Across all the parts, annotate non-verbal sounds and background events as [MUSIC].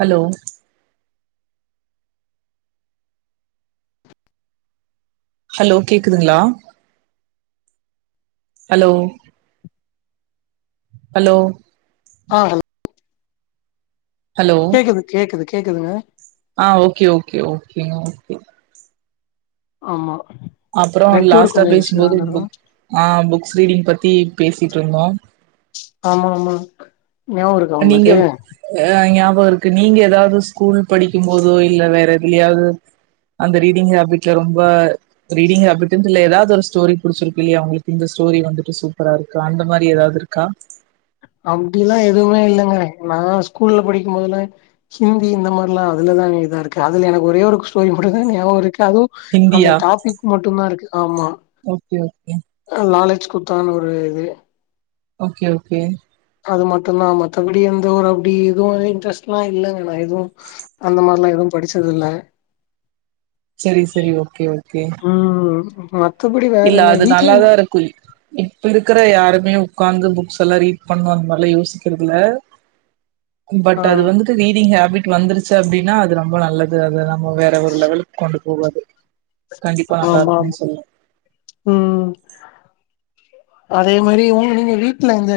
Hello. Hello கேக்குதுங்களா hello hello. ஆ ஹா ஹலோ கேக்குது கேக்குது கேக்குதுங்க ஆ ஓகே ஓகே ஓகே ஓகே. ஆமா அப்பறோ நெட்வொர்க் லாஸ்ட்டா கொஞ்சோ இஷ்யூவா பேசுபோது இருக்கு புக் ஆ புக்ஸ் ரீடிங் பத்தி பேசிட்டு இருந்தோ. ஆமா ஆமா நியாபகோ இருக்கா உங்களுக்கு. எதனா ஞாபக இருக்கு நீங்க எதாவது ஸ்கூல் படிக்கு போதோ இல்ல வேற எதுலயாவது அந்த ரீடிங் ஹபிட்ட ரொம்ப ரீடிங் ஹேபிட்டுட்டு இல்ல எதாவது ஒரு ஸ்டோரி புடிச்சிருக்கு இல்லையா உங்களுக்கு இந்த ஸ்டோரி வந்துட்டு சூப்பராரு கா அந்த மாரி எதாவது இருக்கா அப்டின்லா எதுவுமே இல்லங்க நா ஸ்கூல்ல படிக்கும்போதெல்லா ஹிந்தி இந்த மாதிரிலாமஅதுல தா இதா இருக்குது எனக்கு ஒரே ஒரு ஸ்டோரி மட்டு தா ஞாபகம் இருக்கு அதுவு அந்த ஹிந்தியா டாபிக் மட்டுந்தா இருக்கு ஆம்மா ஓகே ஓகே காலேஜ் கொடுத்தான்னு ஒரு இது ஓகே ஓகே அது மட்டுந்தா மத்தபடி எந்த ஒரு அப்டி எதுவுமே இன்ட்ரெஸ்ட்ல்லா இல்லங்கனா எதுவு அந்த மாரிலாமஎதுவு படிச்சது இல்ல சேரி சேரி ஓகே ஓகே ம் மத்தபடி வேற இல்ல என்ன அது வீட்ல நல்லாதா இருக்கும் இப்ப இருக்கற யாருமே உக்காந்து புக்ஸ் எல்லா ரீட் பண்ணு அந்த மாரிலா யோசிக்கறதில்ல பட் ஆ அது வந்துட்டு ரீடிங் ஹேபிட் வந்துருச்சு அப்டின்னா அது ரொம்ப நல்லது அது அதா நம்ம வேற ஒரு லெவலுக் கொண்டு போகு அது ஆமா ஆமா ம் அதே மாதிரி உங்க வீட்டுல இந்தந்த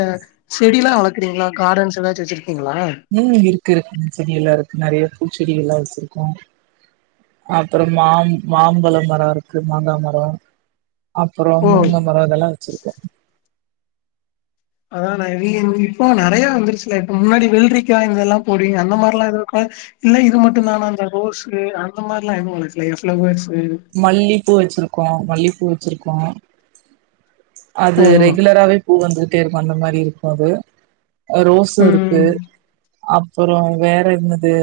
செடி எல்லா வளர்க்குறீங்களா காடன்ஸ் எதச்சு வச்சிருக்கீங்களா ம் இருக்கு செடி எல்லா இருக்கு நிறைய பூச்செடிகள் எல்லா வச்சிருக்கோ அப்பற மாம் மாம்பழ மர இருக்கு மாங்கா மர அப்பறோ ஓ முருங்க மரோ இதெல்லா வெச்சிருக்கே அதா நவி இப்போ நிறைய வந்துருச்சுல இப்ப முன்னாடி வெல்ரிக்கா இதெல்லா போடுவிங்கள அந்த மாதிர எல்லா இல்ல இது மட்டுந்தானா அந்த ரோஸ்கு அந்த மாரிலா எதுவுல்ல ஃப்ளேய ஃப்ளவர்ஸ்சு மல்லிப்பூ வச்சிருக்கோ மல்லிப்பூ வச்சிருக்கோ அது ஓ ரெகுலரவே பூ வந்து பந்த மாதிரி இருக்கு அது ரோஸு இருக்கு ம் அப்ற வேற என்னது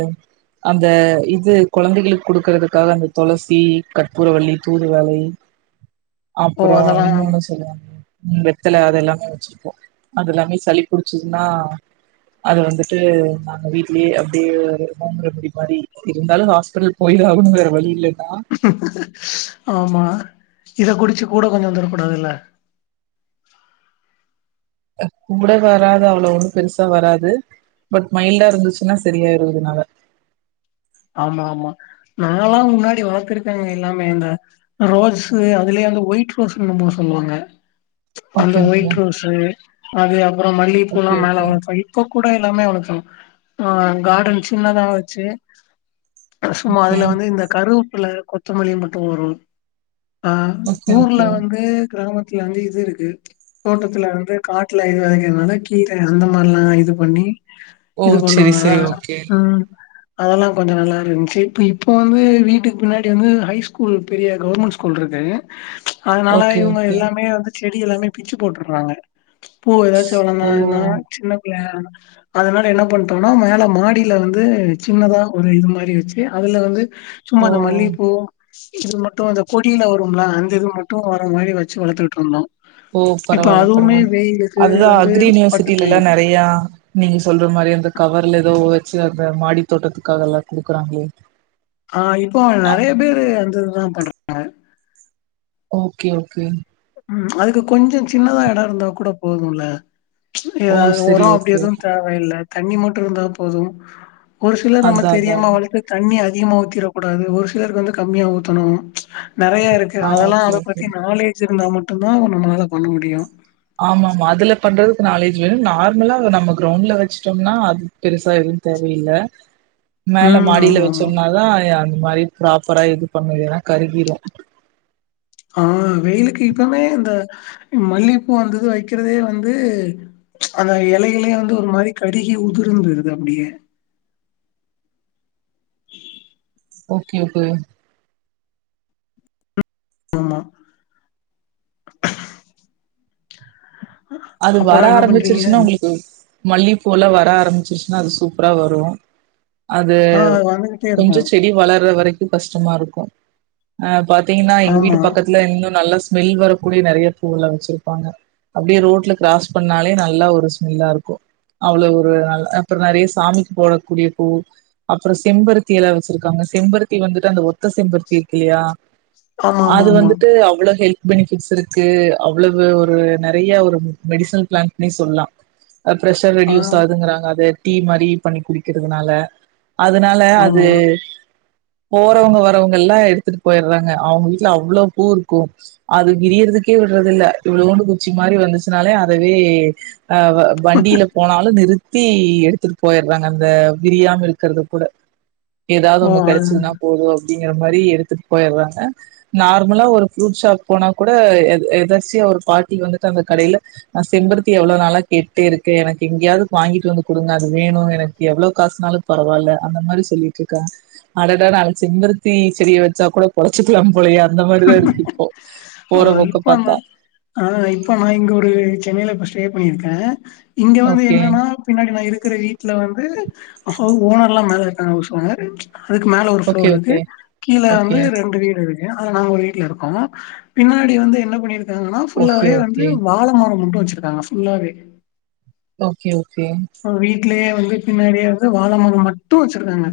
அந்த இது குழந்தைகள் கொடுக்குறதுக்காக அந்த துளசி கற்பூரவள்ளி தூது வலை ஓ அப்பற அதெல்லா இன்னொன்னு சொல்லுவாங்க வெத்தல அது எல்லாமே வச்சிருப்போ அதுஎல்லாமே சளி புடிச்சதுன்னா அது வந்துட்டு நாங்க வீட்லயே அப்படியே ரோ ரெமடிக மாதிரி இருந்தாலு ஹாஸ்பிடல் போய்டாகணு வேற வழி இல்லன்னா ஆமா இத குடிச்சு கூட கொஞ்சே தரக்கூடாதல்ல கூட வராது அவ்வளவு ஒண்ணு பெருச வராது பட் மைல்டா இருந்துச்சுனா சரியாயிடு இதுனால ஆம்மா ஆம்மா நால்லா முன்னாடி வளத்திருக்கேங்க எல்லாமே இந்த ரோஸ் அதுலயே அந்த ஒயிட் ரோஸ்ன்னு சொல்லுவாங்க அந்த ஓகே ஓகே ஒயிட் ரோஸ் அது அப்புற மல்லிகைப்பூ எல்லா ஓகே மேலே ஓகே வளர்த் இப்ப கூட எல்லாமே வளக்கள கார்டன் ஆ சின்னதா வச்சு சும்மா அதுல வந்து இந்த கருப்புல கொத்தமல்லி மட்டு வரு அஹ் ஓகே ஓகே ஊர்ல ஓகே வந்து கிராமத்துல வந்து இது இருக்கு தோட்டத்துல வந்து காட்டுல இது வளக்கிறதுனால கீரை அந்த மாரிலா இது பண்ணி ஓ இது செரி பண்ணுவாங்களா செரி ஓகே ம் அதெல்லா கொஞ்சோ நல்லா இருந்ச்சு இப் இப்போ வந்து வீட்டுக் பின்னாடி வந்து ஹை ஸ்கூல் பெரிய கவர்மெண்ட் ஸ்கூல்ருக்குங்க அதனால ஓகே இவங்க ஓகே எல்லாமே வந்து செடி எல்லா பிச்சு போட்டுறாங்க பூ ஏதாச்சு ஓ வேணும சின்ன பிள்ளை அதனால என்ன பண்ணிட்டோம்னா மேல மாடியில இருந்து சின்னதா ஒரு இது மாதிரி வச்சு அதுல வந்து சும்மா ஓ அ இந்த மல்லிபூ இது மட்டு இந்தந்த கொடியில வரும்ல அந்த இது மட்டு வர மாதிரி வச்சு வளர்த்திட்டு இருந்தோ ஓ இப்ப பரவாயில்ல அதுவுமே பரவாயில்ல வெயிலுக்கு அதுதா வந்து அக்ரி பட்டு யூனிவர்சிட்டில எல்லா போயிடுது நிறைய நீங் சொல்ற மாரெ அந்த கவர்ல எதோ வெச்சு அந்த மாடி தோட்டத்துக்காக எல்லா குடுக்கறாங்ளே ஆ இப்போ நறையா பேரு அந்த இதுதா பண்றாங்க ஓகே ஓகே ம் அதுக்கு கொஞ்சொ சின்னதா எடோ இருந்தா கூட போதுமுல்ல ஓ எதாது ஒரொ சரி அப்டி ஓகே எதுவு ஓகே தேவயில்ல தண்ணி மட்டு இர்ந்தா போதும் ஒரு சிலர் நம்ம அதா அதா தெரியாம வளத்து தண்ணி அதிகமா ஊத்திறக் கூடாது ஒரு சிலருக்கு வந்து கம்மியா ஊத்தணு நெறைய இருக்கு ஆ அதெல்லா ஓகே அத ஓகே பத்தி நாலேஜ் இருந்தா மட்டுந்தா நம்மளால பண்ண முடியு ஆமா ஆமா அதுல பண்றதுக்கு நாலேஜி வேணு நார்மலா நம்ம கிரௌண்ட்ல வச்சிட்டோம்னா அது பெருசா எதும் தேவயில்ல மேல ம் மாடில்ல ஆமா ஆமா வச்சோம்னாதா அந்த மாரி ப்ராப்பரா இது பண்ணுது எனா கருகீரு ஆ வெயிலுக்கு இப்பவுமே இந்த மல்லிப்பூ வந்துது வைக்கிறதே வந்து அந்த எலை எலையா அந்து ஒரு மாரி கருகி உதுர்ந்துது அப்டியே ஓக்கே ஓக்கே ஆம்மா அது வர அப்பறோ என்ன பண்றீங்க ஆரம்பிச்சிருச்சின்னா உங்களுக்கு மல்லிகப்பூலா வர ஆரம்பிச்சிருச்சின்னா அது சூப்பரா வரும் அது ஆ அது வந்துகிட்டே கொஞ்ச இருக்கு செடி வளற வரைக்கு கஷ்டமா இருக்கும் ஆ பாத் தீங்கன்னா எங் ஆமா வீட்டுக் பக்கத்துல இன்னு நல்ல ஸ்மெல் வரக்கூடிய நறைய பூவ்ல்லா வச்சிருப்பாங்க அப்டே ரோட் ரோட்ல க்ராஸ் பண்ணாலே நல்லா ஒரு ஸ்மெல்லாருக்கு அவ்வளவு ஒரு நல் அப்பற நறைய சாமிக் போடக்கூடிய பூ அப்புற செம்பருத்தி எல வச்சிருக்காங்க செம்பருத்தி வந்துட்டு அந்த ஒத்த செம்பருத்தி இருக்கு இல்லையா ஆமா ஆமா அது ஆமா வந்துட்டு அவ்வள ஹெல் பெனிஃபிட்ஸ் இருக்கு அவ்வளவு ஒரு நெறைய ஒரு மெடிஸனல் ப்ளான்ட்னே சொல்லா ஆ பிரஷர் ஆ ரெடியூஸ் ஆகுதுங்கறாங்க அது டீ மாரி பண்ணி குடிக்கிறதுனால அதுனால அது ஆமா போறவுங்க வரவுங்கல்லா எடுத்துட்டு பொயிர்றாங்க அவுங்க வீட்ல அவ்ளோ பூ இருக்கூ அது விரியருதுக்கே விடுறதில்ல இவ்ளோண்டு குச்சி மாரி வந்துச் த்துனாலே அதவே அ வ வண்டில போனாலு நிறுத்தி எடுத்துட்டு போய்ற்றாங்க அந்த விரியாம இருக்கற்து கூட எதாவ்து ஓ ஒண்ணு அது கெடைச்துன்னா போது அப்டிங்கிற மாரி எடுத்துட்டு போய்ற்றாங்க நார்முலா ஒரு ஃப்ரூட் ஷாப் போனா கூட எத எதர்ச்சியா ஒரு பாட்டி வந்துட்டு அந்த கடைல நா செம்பருத்தி எவ்வளோ நாளா கேட்டேருக்கே எனக் எங்கியாவது வாங்கிட்டு வந்து கொடுங்க அது வேணு எனக் எவ்ளோ காஸ்னாலு பரவால்ல அந்த மாரி சொல்லிட்டு இருக்கா அடடா நாளா செம்பருத்தி செடிய வச்சா கூட பொழச்சிக்கலா போலயே அந்த மாரிதா இருக்கு இப்போ ஆ போறபோக்க இப்ப அந்த பாத்தா ஆ இப்ப நா இங்க ஒரு சென்னைல இப்ப ஸ்டே பண்ணியிருக்கே இங்க வந்து ஓகே என்னன்னா பின்னாடி நா இருக்குற வீட்ல வந்து ஹவ் ஓனர்ல்லா மேல இருக்காங்க ஹவுஸ் ஓனர் அதுக்கு மேல ஓகே ஒருஃப்ளோர் இருக்கு ஓகே கீழ ஓகே வந்து ரெண்டு வீடு இருக் அதுல நாங்க ஒரு வீட்ல இருக்கோம் பின்னாடி வந்து என்ன பண்ணிருக் ங்னா ஓகே ஃபுல்லாவே வந்து ஓகே வாழ மரோ மட்டு வச்சிருக்காங்க ஃபுல்லாவே ஓக்கே ஓக்கே வீட்லயே வந்து பின்னாடியே வந்து வாழ மரம் மட்டும் வச்சிருக்காங்க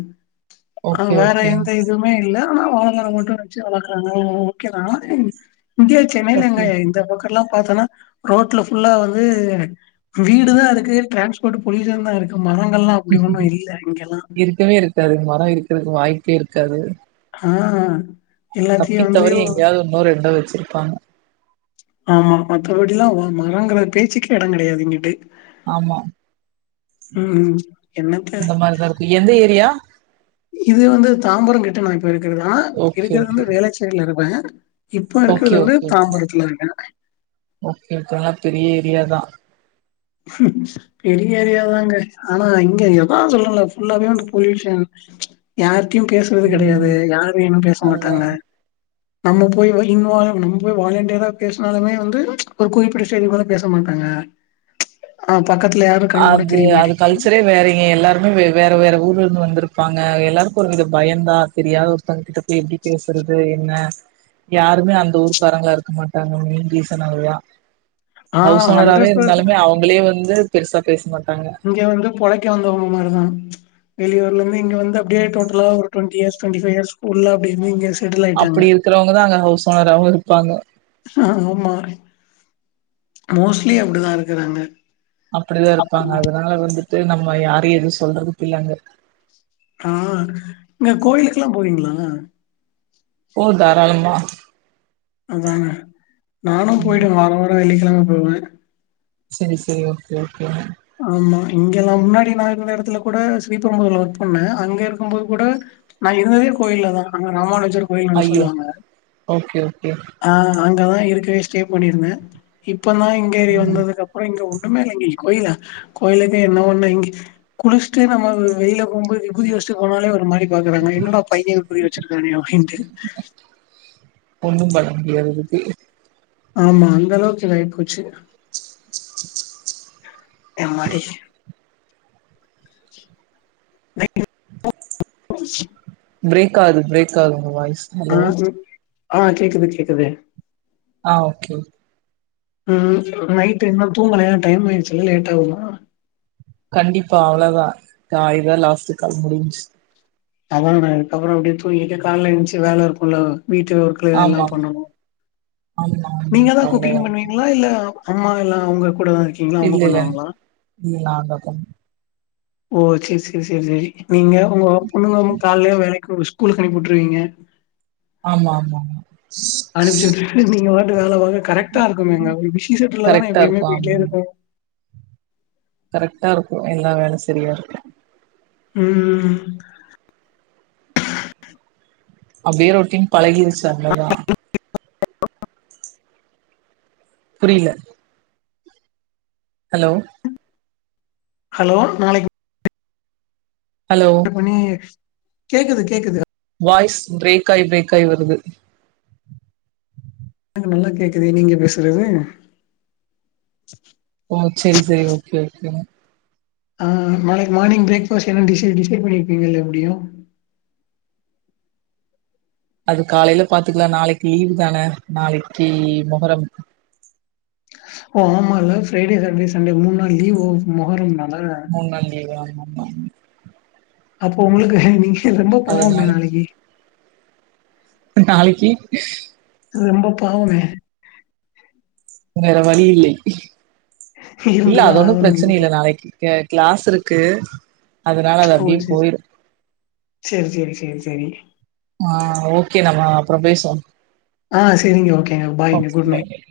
அ வேற ஓகே எந்த இதும் மே இல்ல ஆனா வாழ மர மட்டு வச்சு வளக்கறாங்க ஓக்கே தா இங்கே ஓகே சென்னைல எங்க ஓகே இந்த பக் கட்ல்லா பாத்தென ரோட்ல ஃபுல்லா வந்து வீடு தா அதுக்கு டிரான்ஸ் போட்டு பொலியூசன் தா இருக்கு மரங்கள்ல்லா அப்டி ஒண்ணு இல்ல இங்கெல்லா க்கவே இருக்காது மர இருக்கதுக்கு வாய்ப்பே இருக்காது ஆ எல்லாத்தையு வந்து தப்பித்தவறி எங்கேயாவது ஒன்னோ ரெண்டோ வெச்சிருப்பாங்க ஆமா மத்தபடி எல்லாம் ஒரு மரொங்கிற பேச்சுக்கே எடம் கெடையாது இங்கிட்டு ஆமா ம் என்னத்த இந்த மாரிதா இருக்கு எந்த ஏரியா இது வந்து தாம்பரோங் கிட்ட நான் இப்ப இருக்கிறதா ஓகே இருக்கிறது ஓகே வந்து வேளச்சேரியில இருப்பேன் இப்போ இருக்கிறது ஓகே வந்து ஓகே தாம்பரத்துல இருக்கேன் ஓகே ஓகே நல்ல பெரிய ஏரியா தான் [UNINTELLIGIBLE] பெரிய ஏரியாதாங்க ஆனா இங்க அதா சொல்ரல்ல ஃபுல்லாவே வந்து பொல்யூஷன் யார்ட்டயும் பேசுறது ம் கெடையாது யாரும் என்னும் பேச அதுதா மாட்டாங்க நம்ம போய் வலின்னா நம்ம போய் வாலண்டியராப் பேப்னாலுமே வந்து ஒரு குறிப்பிட்ட செய்தி கூட பேச மாட்டாங்க ஆ பக்கத்துல யாரும் அது அது கல்ச்சரே வேறயே எல்லாருமே வே வேற வேற ஊர்ல இருந்து வந்திருப்பாங்க எல்லாருக்கும் ஒரு வித பயந்தான் தெரியாத ஒருத்தங்க கிட்ட எப்டி பேசுறது என்ன யாருமே அந்த ஊருக்காரங்களா இருக்க மாட்டாங்க மெயின் ரீசன் அது தான் ஆ ஹௌஸ் ஓனராவே ஹண்ட்ரட் பர் இருந்தாலுமே அவுங்களே வந்து பெருசா பேச மாட்டாங்க இங்கே வந்து பொழைக்க வந்தவங்க மாரி தான் வெளியூர்ல இருந்து இங்க வந்து அப்டியே டோட்டலா ஒரு ட்வொண்டி இயர்ஸ் டுவொண்டிஃபைவ் இயர்ஸ் ஃபுல்லா அப்டிய் இப்டிங் கேஸ் அப்பிடி இருக்கிறவங்க தான் அங்க ஹவுஸ் ஓனராவும் இருப்பாங்க ஆமா மோஸ்ட்லி அப்டிதான் இருக்குறாங்க அப்பிடிதான் இருப்பாங்க அதனால வந்துட்டு நம்ம யாரையும் எதுவும் சொல்றதுக்கில்ல அங்க ஆ என்ன கோயிலுக்குல்லாம் போவீங்களா ஓ தாராளமா அதான நானும் ம் போயி்டுவேன் வாரோ வாரம் வெள்ளிக்கிழம போவேன் சேரி சேரி ஓகே ஓகே ஆமா இங்கே எல்லாம் முன்னாடி நான் இருந்த எடத்துல கூட ஸ்ரீபெரும்புதூர்ல ஒர்க் பண்ணேன் அங்க இருக்கும் போது கூட நான் இருந்ததே கோயில்ல தான் அங்க ராமானுஜர் கோவில்னு ஒன்னு ஐயோ சொல்லுவாங்க ஓகே ஓகே ஆ அங்கதான் இருக்கவே ஸ்டே பண்ணியிருந்தேன் இப்ப தான் இங்க ஏரி ம் வந்ததுக்குப் அப்பறம் இங்க ஒண்ணுமே இல்ல இங்க கோயிலா கோயிலுக்கு என்ன ஒண்ணு இங்க குளிச்சுட்டு நம்ம வ வெளியில போகும்போ விபூதி வச்சிட்டு போனாலே ஒரு மாதிரி பாக்குறாங்க என்னடா பையன் விபூதி வச்சிருக்கானே அப்டின்ட்டு ஒண்ணும் பண்ண முடியாது அதுக்கு ஆமா அந்த அளவுக்கு இதாகிப் போச்சு எம்மாடி [INAUDIBLE] ப்ரேக் ஆது ப்ரேக் ஆது உங்க வாய்ஸ் ஆ ஹலோ சொல் ஆ கேக்குது கேக்குது ஆ ஓகே ம் நைட் என்ன தூங்கலயா டைம் ஆயிடுச்சுல்லே லேட் ஆகுமா கண்டிப்பா அவ்ளோ தான் கா இதான் லாஸ்ட்டு கால் முடிஞ்ச்சு அதான இதுக்கப்பறம் அப்பிடியே தூங்கிட்டே காலைல எந்துருச்சு வேல இருக்கும் இல்ல வீட்டு ஒர்க்கு ஆமா எல்லாம் பண்ணணும் ஆமா ஆமா நீங்க தான் காலைல குக்கிங் பண்ணுவீங்களா இல்ல அம்மா எல்லாம் உங்க கூடதான் இருக்கீங் இல்ல இல்ல இல்ல நாந்தான் பண்ணு ஓ செரி செரி செரி செரி நீங்க உங்க பொண்ணுங்க கால்லே வேலைக் ஒ. ஸ்கூலுக்கு அனுப்பி விட்டுருவீங்க ஆமா ஆமா ஆமா அனுப்பி சொல்ற நீங்க பாட்டு வேலை வா கரெக்டா இருக்குமங்க விஷி சுட்டுல தா கரெக்டா எப்பயுமே இருக்கும் போயிட்டே ஆமா இருக்கு கரெக்டா இருக்கு என்னா வேணு சரியா இருக்கு ம் அவ்ற ஒருட்டையு பழகிடுச்சு அவ்ளோதா புரியல ஹலோ ஹலோ நாளைக்கு ஹலோ அந்த பொண்ணு கேக்குது கேக்குது வாய்ஸ் பிரேக் ஆயி பிரேக் ஆயி வருது எனக்கு நல்லா கேக்குது நீங்க பேசுறது ஓ சேரி சேரி ஓகே ஓகே ஆ நாளைக்கு மார்னிங் பிரேக் ஃபஸ்ட் என்ன டிஸ் பண்ணிருப்பீங்க இல்லலை முடியும் அது காலையில பாத்துக்கலா நாளைக்கு லீவு தானே நாளைக்கு மொகர ஓ ஆமால ஃரைடே சாட்டர்டே சண்டே மூணு நாள் லீவ் மொகரம் நல்லா பொங்கல் லீவா ஆமாமா ம் அப்போ உங்களுக்கு நீங்க ரொம்ப பாவமே அதனால நாளைக்கு நாளைக்கு ரொம்ப பாவோங்க வேற வழி இல்லை இல்ல இருந்துதா அது ஒன்னு ஆகணு பிரச்சன நீங்க இல்ல நாளைக்கு க கிளாஸ் இருக்கு அதனால அது அப்டியே போயிரு செரி செரி செரி செரி ஆ ஓகே நம்ம அப்றோ பேசுவோ ஆ சரிங்க ஓகேங்க பாய்ங்க ஓகே குட் நை பாய்